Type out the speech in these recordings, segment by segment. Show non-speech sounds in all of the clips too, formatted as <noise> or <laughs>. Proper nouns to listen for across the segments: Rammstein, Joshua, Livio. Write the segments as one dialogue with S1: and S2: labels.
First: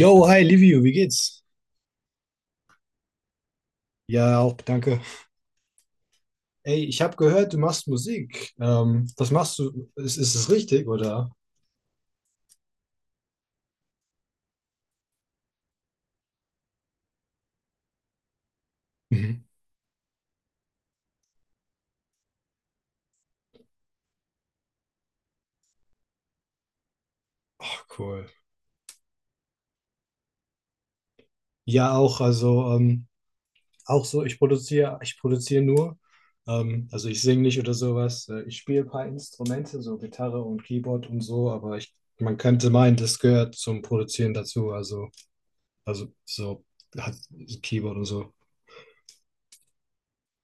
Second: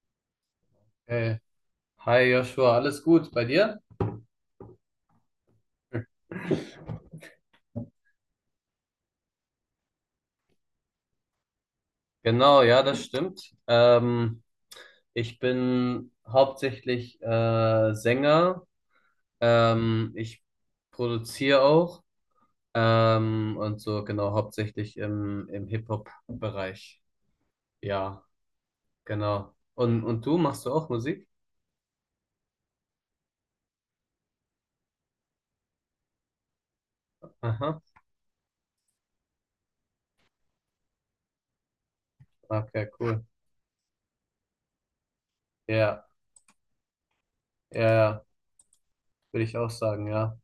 S1: Yo, hi Livio, wie geht's?
S2: Hey. Hi Joshua, alles gut bei dir?
S1: Ja, auch danke. Ey, ich habe gehört, du machst Musik. Was machst du? Ist es richtig, oder?
S2: Genau, ja, das stimmt. Ich bin hauptsächlich Sänger.
S1: Mhm.
S2: Ich produziere auch und so genau hauptsächlich im Hip-Hop-Bereich.
S1: Ach,
S2: Ja,
S1: cool.
S2: genau. Und du machst du auch Musik?
S1: Ja, auch, also auch so, ich produziere nur. Also ich singe nicht oder
S2: Aha,
S1: sowas. Ich spiele ein paar Instrumente, so Gitarre und Keyboard und so, aber man könnte
S2: okay,
S1: meinen, das
S2: cool.
S1: gehört zum Produzieren dazu.
S2: Ja,
S1: Also so hat
S2: ja,
S1: Keyboard und
S2: ja,
S1: so.
S2: würde ich auch sagen, ja.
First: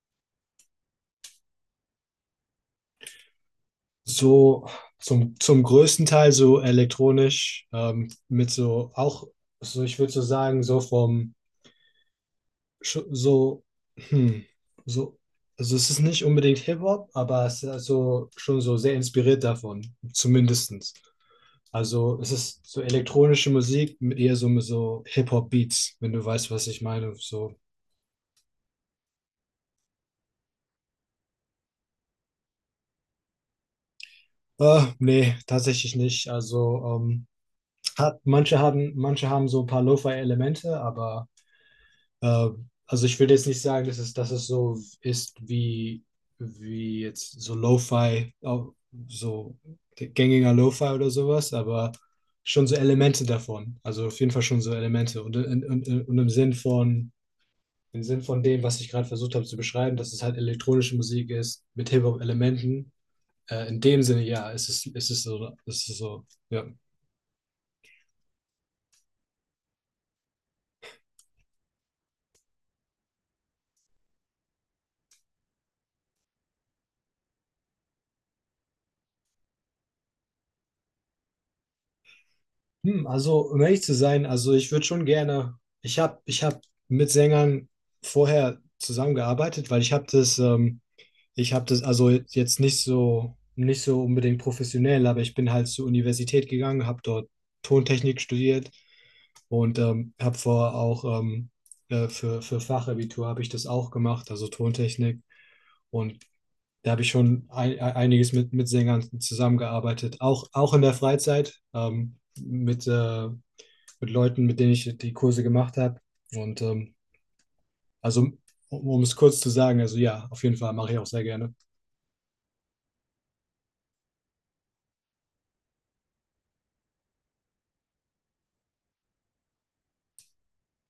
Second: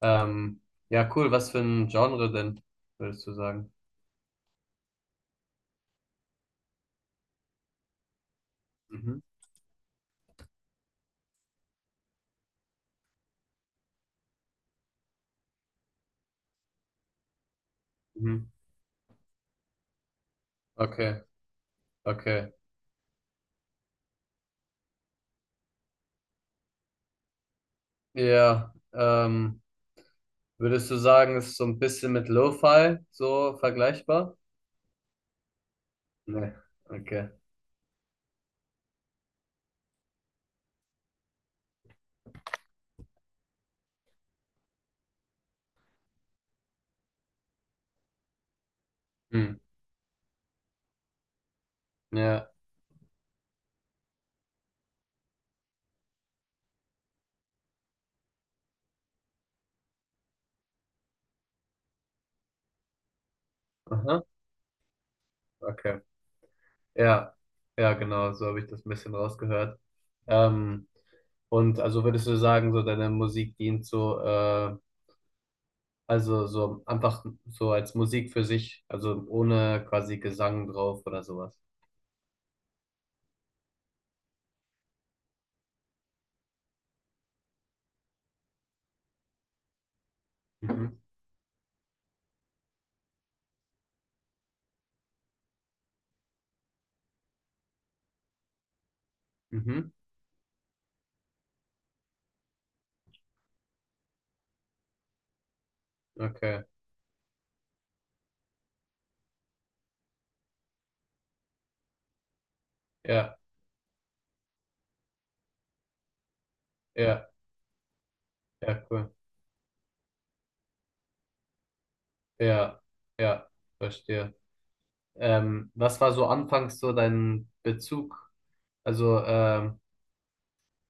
S2: Ähm, ja, cool. Was für ein Genre denn, würdest du sagen?
S1: So zum größten Teil so elektronisch, mit so
S2: Mhm.
S1: auch, so ich würde so sagen, so vom, sch- so, hm, so, also es ist nicht unbedingt Hip-Hop, aber es ist also
S2: Mhm.
S1: schon so sehr inspiriert davon, zumindestens.
S2: Okay,
S1: Also es
S2: okay.
S1: ist so elektronische Musik mit eher so, mit so Hip-Hop-Beats, wenn du weißt, was ich meine. So,
S2: Ja, würdest du sagen, ist so ein bisschen mit Lo-Fi so vergleichbar?
S1: nee, tatsächlich nicht.
S2: Nee,
S1: Also
S2: okay.
S1: manche haben so ein paar Lo-Fi-Elemente, aber Äh, also ich will jetzt nicht sagen, dass es so ist wie jetzt so Lo-Fi,
S2: Hm.
S1: so gängiger Lo-Fi oder sowas, aber
S2: Ja,
S1: schon so Elemente davon. Also auf jeden Fall schon so Elemente. Und im Sinn von dem, was ich gerade versucht habe zu beschreiben, dass es halt elektronische Musik ist mit Hip-Hop-Elementen. In dem Sinne,
S2: aha,
S1: ja, es ist so, es ist
S2: okay.
S1: so, ja.
S2: Ja, ja, genau, so habe ich das ein bisschen rausgehört. Ähm, und also würdest du sagen, so deine Musik dient so, also so einfach so als Musik für sich, also ohne quasi Gesang drauf oder sowas.
S1: Hm, also, um ehrlich zu sein, also ich würde schon gerne, ich habe ich hab mit Sängern vorher zusammengearbeitet, weil ich habe
S2: Mhm,
S1: ich habe das, also jetzt nicht so, nicht so unbedingt professionell, aber ich bin halt zur Universität gegangen, habe dort Tontechnik studiert und
S2: mhm,
S1: habe vorher auch für Fachabitur habe ich das auch gemacht, also Tontechnik. Und
S2: okay.
S1: da habe ich schon einiges mit Sängern zusammengearbeitet, auch, auch in der Freizeit.
S2: Ja,
S1: Mit Leuten, mit denen ich die Kurse gemacht habe. Und
S2: ja,
S1: also, um,
S2: ja,
S1: um
S2: cool.
S1: es kurz zu sagen, also ja, auf jeden Fall mache ich auch sehr gerne.
S2: Ja, ja, verstehe. Was war so anfangs so dein Bezug? Also, ähm,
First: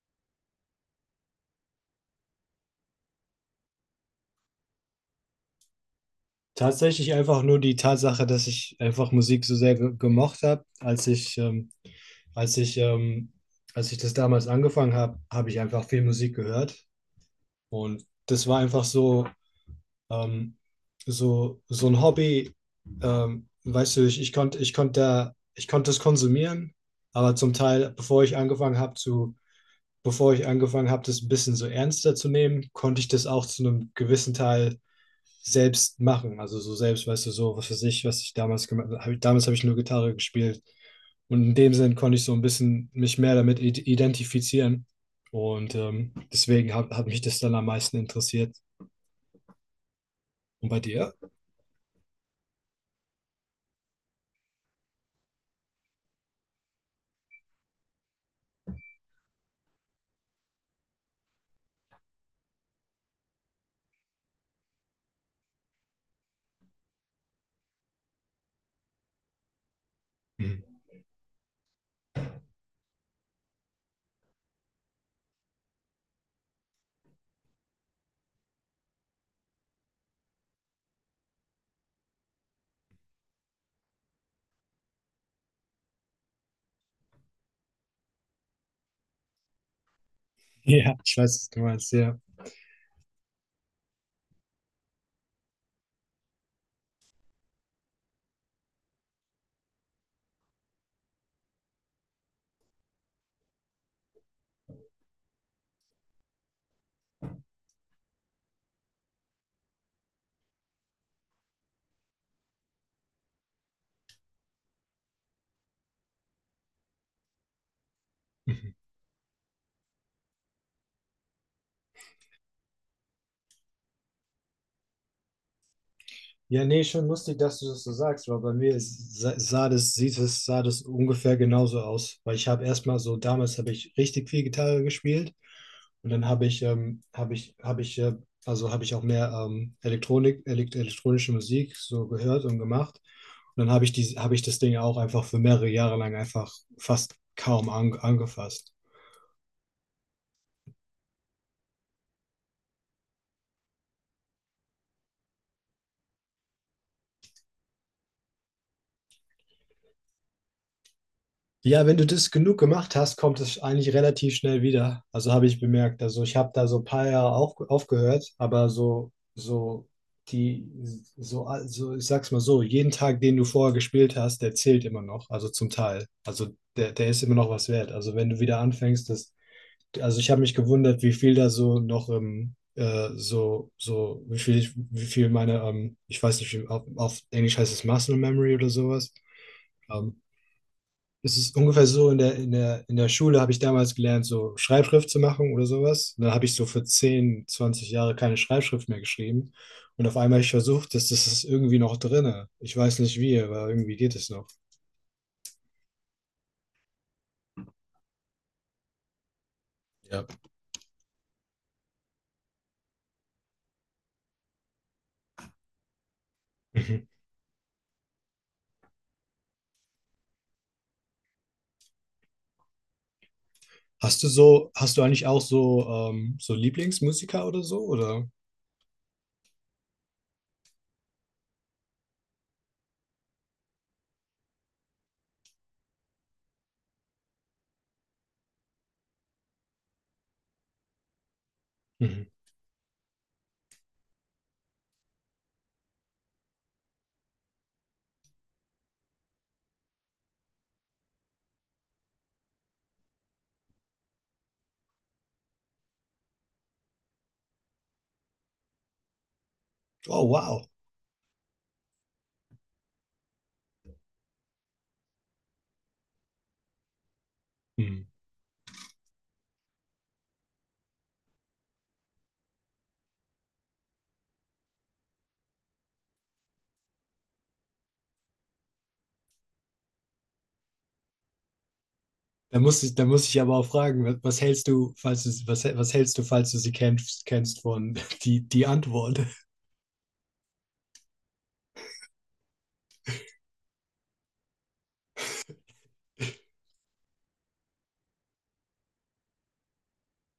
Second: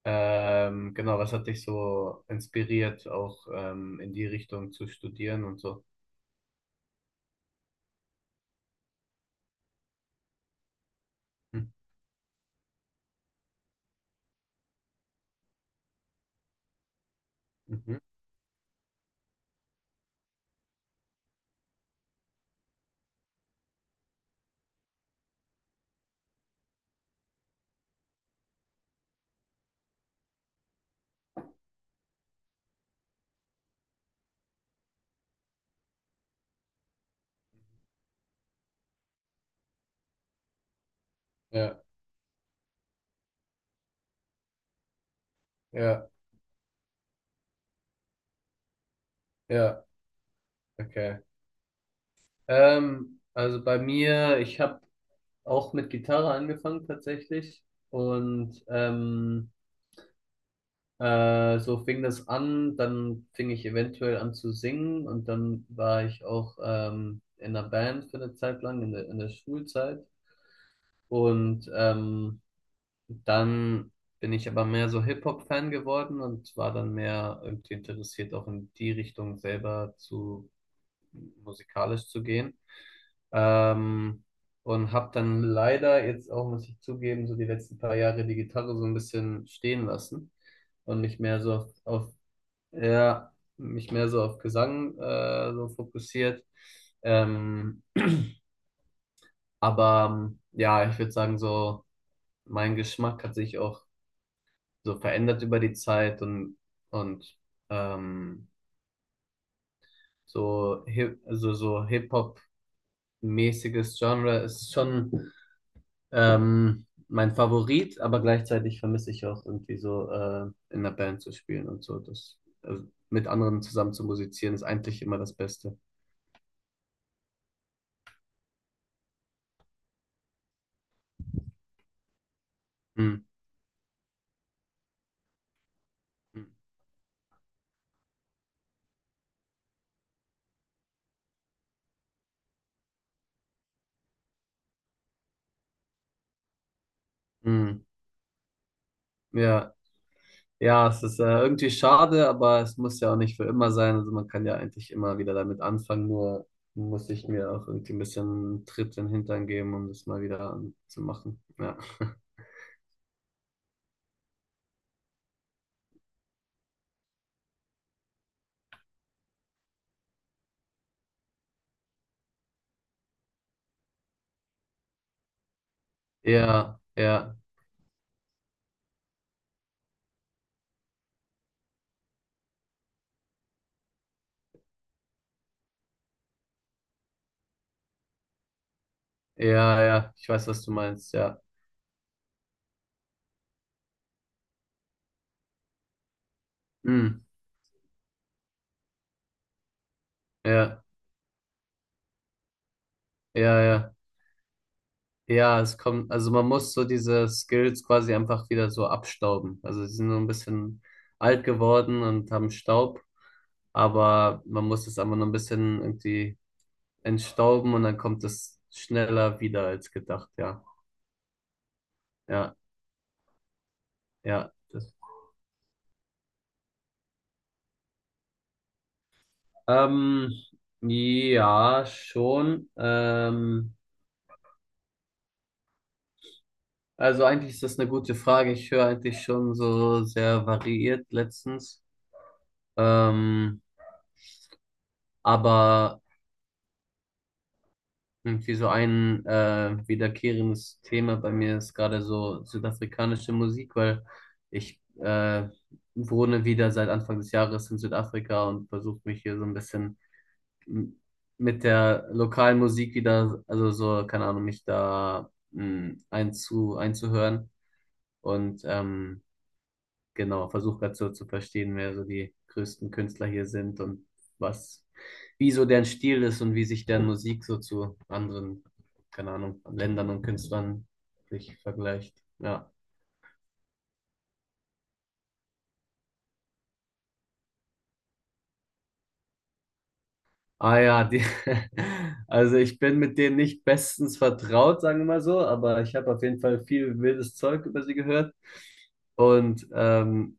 S2: genau, was hat dich so inspiriert, auch in die Richtung zu studieren und so?
S1: Tatsächlich einfach nur die Tatsache, dass ich einfach Musik so sehr ge gemocht habe, als
S2: Hm.
S1: als ich, ähm, als ich das damals angefangen habe, habe ich einfach viel Musik gehört.
S2: Mhm.
S1: Und das war einfach so, ähm, so, so ein Hobby. Weißt du, ich konnte das konsumieren, aber zum Teil, bevor ich angefangen habe, das ein bisschen so ernster zu nehmen, konnte ich das auch zu einem gewissen Teil selbst machen. Also so selbst, weißt du, so was für sich, was ich damals gemacht habe. Damals habe ich nur Gitarre gespielt. Und in dem
S2: Ja,
S1: Sinn konnte ich so ein bisschen mich mehr damit identifizieren. Und
S2: ja,
S1: deswegen hat mich das dann am meisten interessiert.
S2: ja,
S1: Und bei dir?
S2: okay. Also bei mir, ich habe auch mit Gitarre angefangen tatsächlich und so fing das an, dann fing ich eventuell an zu singen und dann war ich auch in einer Band für eine Zeit lang, in der Schulzeit.
S1: Mhm. <laughs>
S2: Und dann bin ich aber mehr so Hip-Hop-Fan geworden und war dann mehr irgendwie interessiert, auch in die Richtung selber zu musikalisch zu gehen. Ähm, und habe dann leider jetzt auch, muss ich zugeben, so die letzten paar Jahre die Gitarre so ein bisschen stehen lassen
S1: Ja,
S2: und
S1: ich
S2: nicht
S1: weiß,
S2: mehr
S1: was
S2: so
S1: du
S2: auf,
S1: meinst,
S2: auf
S1: ja.
S2: ja, mich mehr so auf Gesang so fokussiert. Ähm, aber ja, ich würde sagen, so mein Geschmack hat sich auch so verändert über die Zeit und ähm, so also so Hip-Hop-mäßiges Genre ist schon mein Favorit, aber gleichzeitig vermisse ich auch irgendwie so in der Band zu spielen und so. Das, also mit anderen zusammen zu musizieren ist eigentlich immer das Beste.
S1: Ja, nee, schon lustig, dass du das so sagst, weil bei mir sah das ungefähr genauso aus. Weil ich habe erstmal
S2: Hm.
S1: so, damals habe ich richtig viel Gitarre gespielt und dann habe ich, habe ich auch mehr Elektronik, elekt elektronische Musik so gehört und gemacht. Und dann habe ich das Ding auch einfach für mehrere Jahre lang einfach fast kaum
S2: Hm.
S1: angefasst.
S2: Ja. Ja, es ist irgendwie schade, aber es muss ja auch nicht für immer sein. Also man kann ja eigentlich immer wieder damit anfangen, nur muss ich mir auch irgendwie ein bisschen einen Tritt in den Hintern geben, um das mal wieder zu machen. Ja.
S1: Ja, wenn du
S2: <laughs>
S1: das genug gemacht hast, kommt es eigentlich relativ schnell wieder. Also habe ich bemerkt. Also ich habe da so ein paar Jahre aufgehört, aber so, so die, also ich sag's mal so, jeden Tag, den du vorher gespielt hast, der zählt immer noch. Also zum Teil. Also
S2: Ja,
S1: der ist immer
S2: ja,
S1: noch was wert. Also wenn du wieder anfängst, das, also ich habe mich gewundert, wie viel da so noch im, so, so, wie viel ich, wie viel meine, ich weiß nicht, auf Englisch heißt es Muscle Memory oder sowas.
S2: ja, ja.
S1: Ähm,
S2: Ich weiß, was du meinst,
S1: Es
S2: ja.
S1: ist ungefähr so, in der Schule habe ich damals gelernt, so Schreibschrift zu machen oder sowas. Und dann habe ich so für
S2: Hm,
S1: 10, 20 Jahre keine Schreibschrift mehr geschrieben. Und auf einmal habe ich
S2: ja,
S1: versucht, dass das ist irgendwie noch drinne. Ich weiß nicht wie,
S2: ja,
S1: aber
S2: ja.
S1: irgendwie geht es noch.
S2: Ja, es kommt, also man muss so diese Skills quasi einfach wieder so abstauben. Also sie sind so
S1: Ja.
S2: ein bisschen alt geworden und haben Staub, aber man muss es einfach noch ein bisschen irgendwie
S1: Mhm.
S2: entstauben und dann kommt es schneller wieder als gedacht, ja. Ja,
S1: Hast du
S2: ja.
S1: so,
S2: Das.
S1: hast du eigentlich auch so, so Lieblingsmusiker oder so, oder?
S2: Ähm, ja, schon. Also eigentlich ist das eine gute Frage. Ich höre eigentlich schon so sehr variiert letztens.
S1: Mhm.
S2: Ähm, aber irgendwie so ein wiederkehrendes Thema bei mir ist gerade so südafrikanische Musik, weil ich wohne wieder seit Anfang des Jahres in Südafrika und versuche mich hier so ein bisschen
S1: Oh, wow.
S2: m- mit der lokalen Musik wieder, also so, keine Ahnung, mich da einzuhören
S1: Mhm.
S2: und genau, versuche gerade so zu verstehen, wer so die größten Künstler hier sind und was, wie so deren Stil ist und wie sich deren Musik so zu anderen, keine Ahnung, Ländern und Künstlern sich vergleicht.
S1: Da
S2: Ja.
S1: muss ich, da muss ich aber auch fragen, was, was hältst du, falls du sie kennst, kennst von <laughs> die, die Antwort?
S2: Ah ja, die, <laughs> also ich bin mit denen nicht bestens vertraut, sagen wir mal so, aber ich habe auf jeden Fall viel wildes Zeug über sie gehört. Und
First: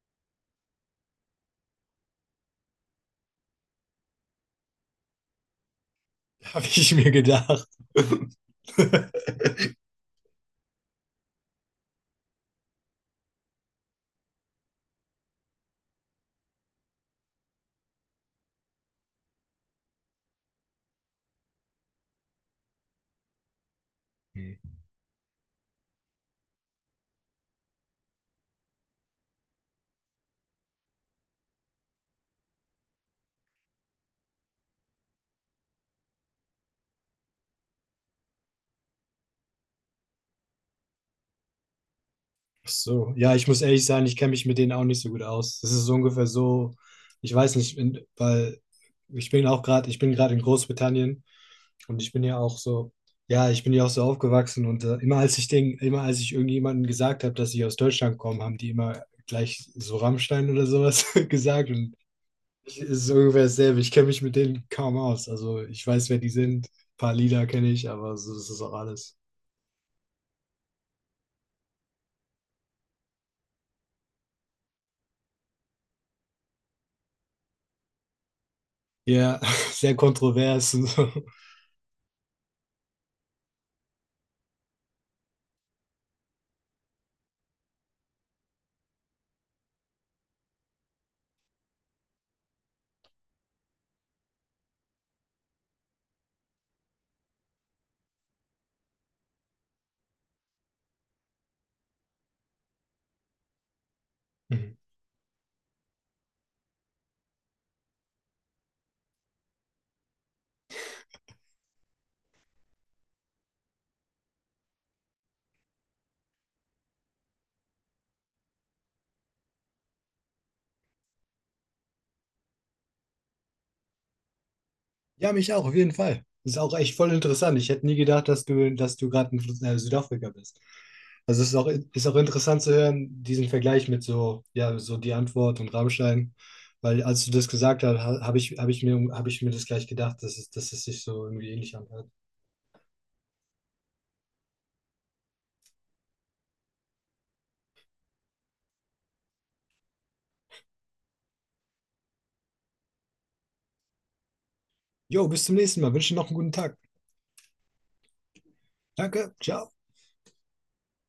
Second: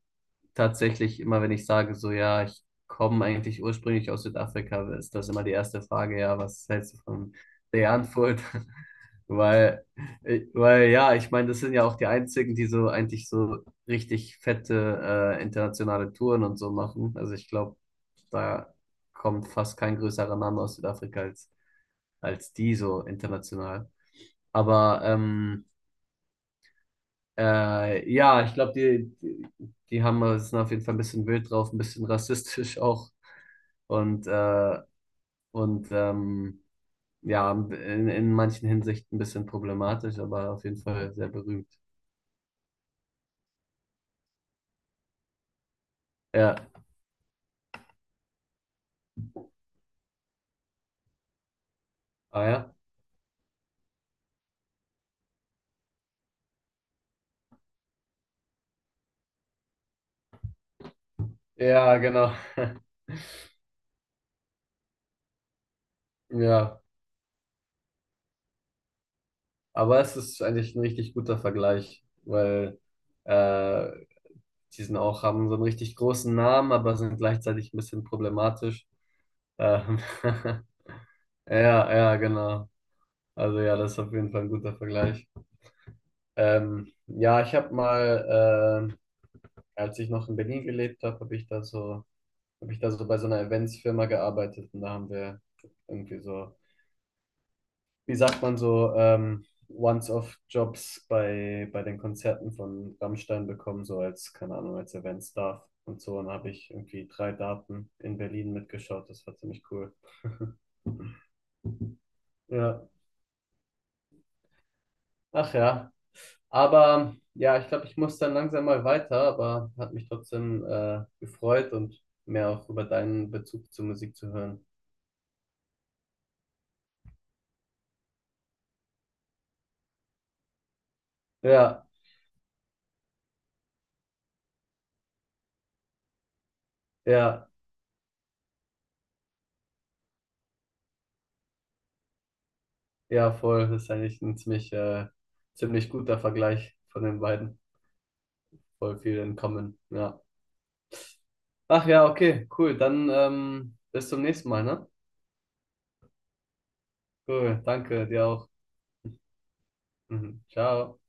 S2: tatsächlich immer, wenn ich sage, so ja, ich komme eigentlich ursprünglich aus Südafrika, ist das immer die erste Frage, ja, was
S1: Habe ich
S2: hältst du
S1: mir
S2: von
S1: gedacht.
S2: der Antwort? <laughs>
S1: <laughs>
S2: Weil, weil ja, ich meine, das sind ja auch die einzigen, die so eigentlich so richtig fette internationale Touren und so machen. Also ich glaube, da kommt fast kein größerer Name aus Südafrika als, als die so international. Aber ja, ich glaube, die haben es sind auf jeden Fall ein bisschen wild drauf, ein bisschen rassistisch <laughs> auch und, äh, und ja, in manchen Hinsichten ein bisschen problematisch, aber auf jeden Fall sehr berühmt.
S1: Ach so, ja, ich muss ehrlich sein, ich kenne mich mit denen auch nicht so gut aus. Das ist so ungefähr
S2: Ja,
S1: so, ich weiß nicht, weil ich bin gerade in Großbritannien und ich bin ja
S2: ah
S1: auch
S2: ja,
S1: so, ja, ich bin ja auch so aufgewachsen und immer als immer als ich irgendjemandem gesagt habe, dass ich aus Deutschland komme, haben die immer gleich so Rammstein oder sowas <laughs> gesagt und
S2: ja, genau.
S1: ich,
S2: <laughs>
S1: es ist so ungefähr dasselbe. Ich kenne mich mit denen kaum aus. Also ich weiß, wer die sind, ein
S2: Ja,
S1: paar Lieder kenne ich, aber so, das ist auch alles.
S2: aber es ist eigentlich ein richtig guter Vergleich, weil äh, die sind auch, haben so einen richtig großen Namen, aber sind gleichzeitig ein bisschen problematisch.
S1: Ja, <laughs> sehr
S2: Ähm, <laughs>
S1: kontrovers und so.
S2: ja, ja, genau. Also ja, das ist auf jeden Fall ein guter Vergleich. Ja, ich habe mal, als ich noch in Berlin gelebt habe, habe ich da so, habe ich da so bei so einer Eventsfirma gearbeitet und da haben wir irgendwie so, wie sagt man so, Once-off-Jobs bei, bei den Konzerten von Rammstein bekommen, so als, keine
S1: Mhm.
S2: Ahnung, als Event-Staff und so. Und da habe ich irgendwie 3 Daten in Berlin mitgeschaut. Das war ziemlich cool. Ja. Ach ja. Aber ja, ich glaube, ich muss dann langsam mal weiter, aber hat mich trotzdem gefreut und mehr auch über deinen Bezug zur Musik zu hören.
S1: Ja, mich auch, auf jeden Fall. Ist auch echt voll interessant. Ich hätte nie gedacht, dass du gerade in Südafrika bist. Also es
S2: Ja,
S1: ist auch interessant zu hören, diesen Vergleich mit so, ja, so die Antwort und Rammstein. Weil als du
S2: ja,
S1: das gesagt hast, hab ich mir das gleich gedacht, dass es sich so irgendwie ähnlich anhört.
S2: ja, voll. Das ist eigentlich ein ziemlich, ziemlich guter Vergleich von den beiden. Voll viel in Common, ja. Ach ja, okay, cool. Dann bis zum nächsten Mal, ne?
S1: Jo, bis zum nächsten Mal. Wünsche dir noch einen guten Tag.
S2: Cool, danke dir auch.
S1: Danke, ciao.
S2: Mhm. Ciao.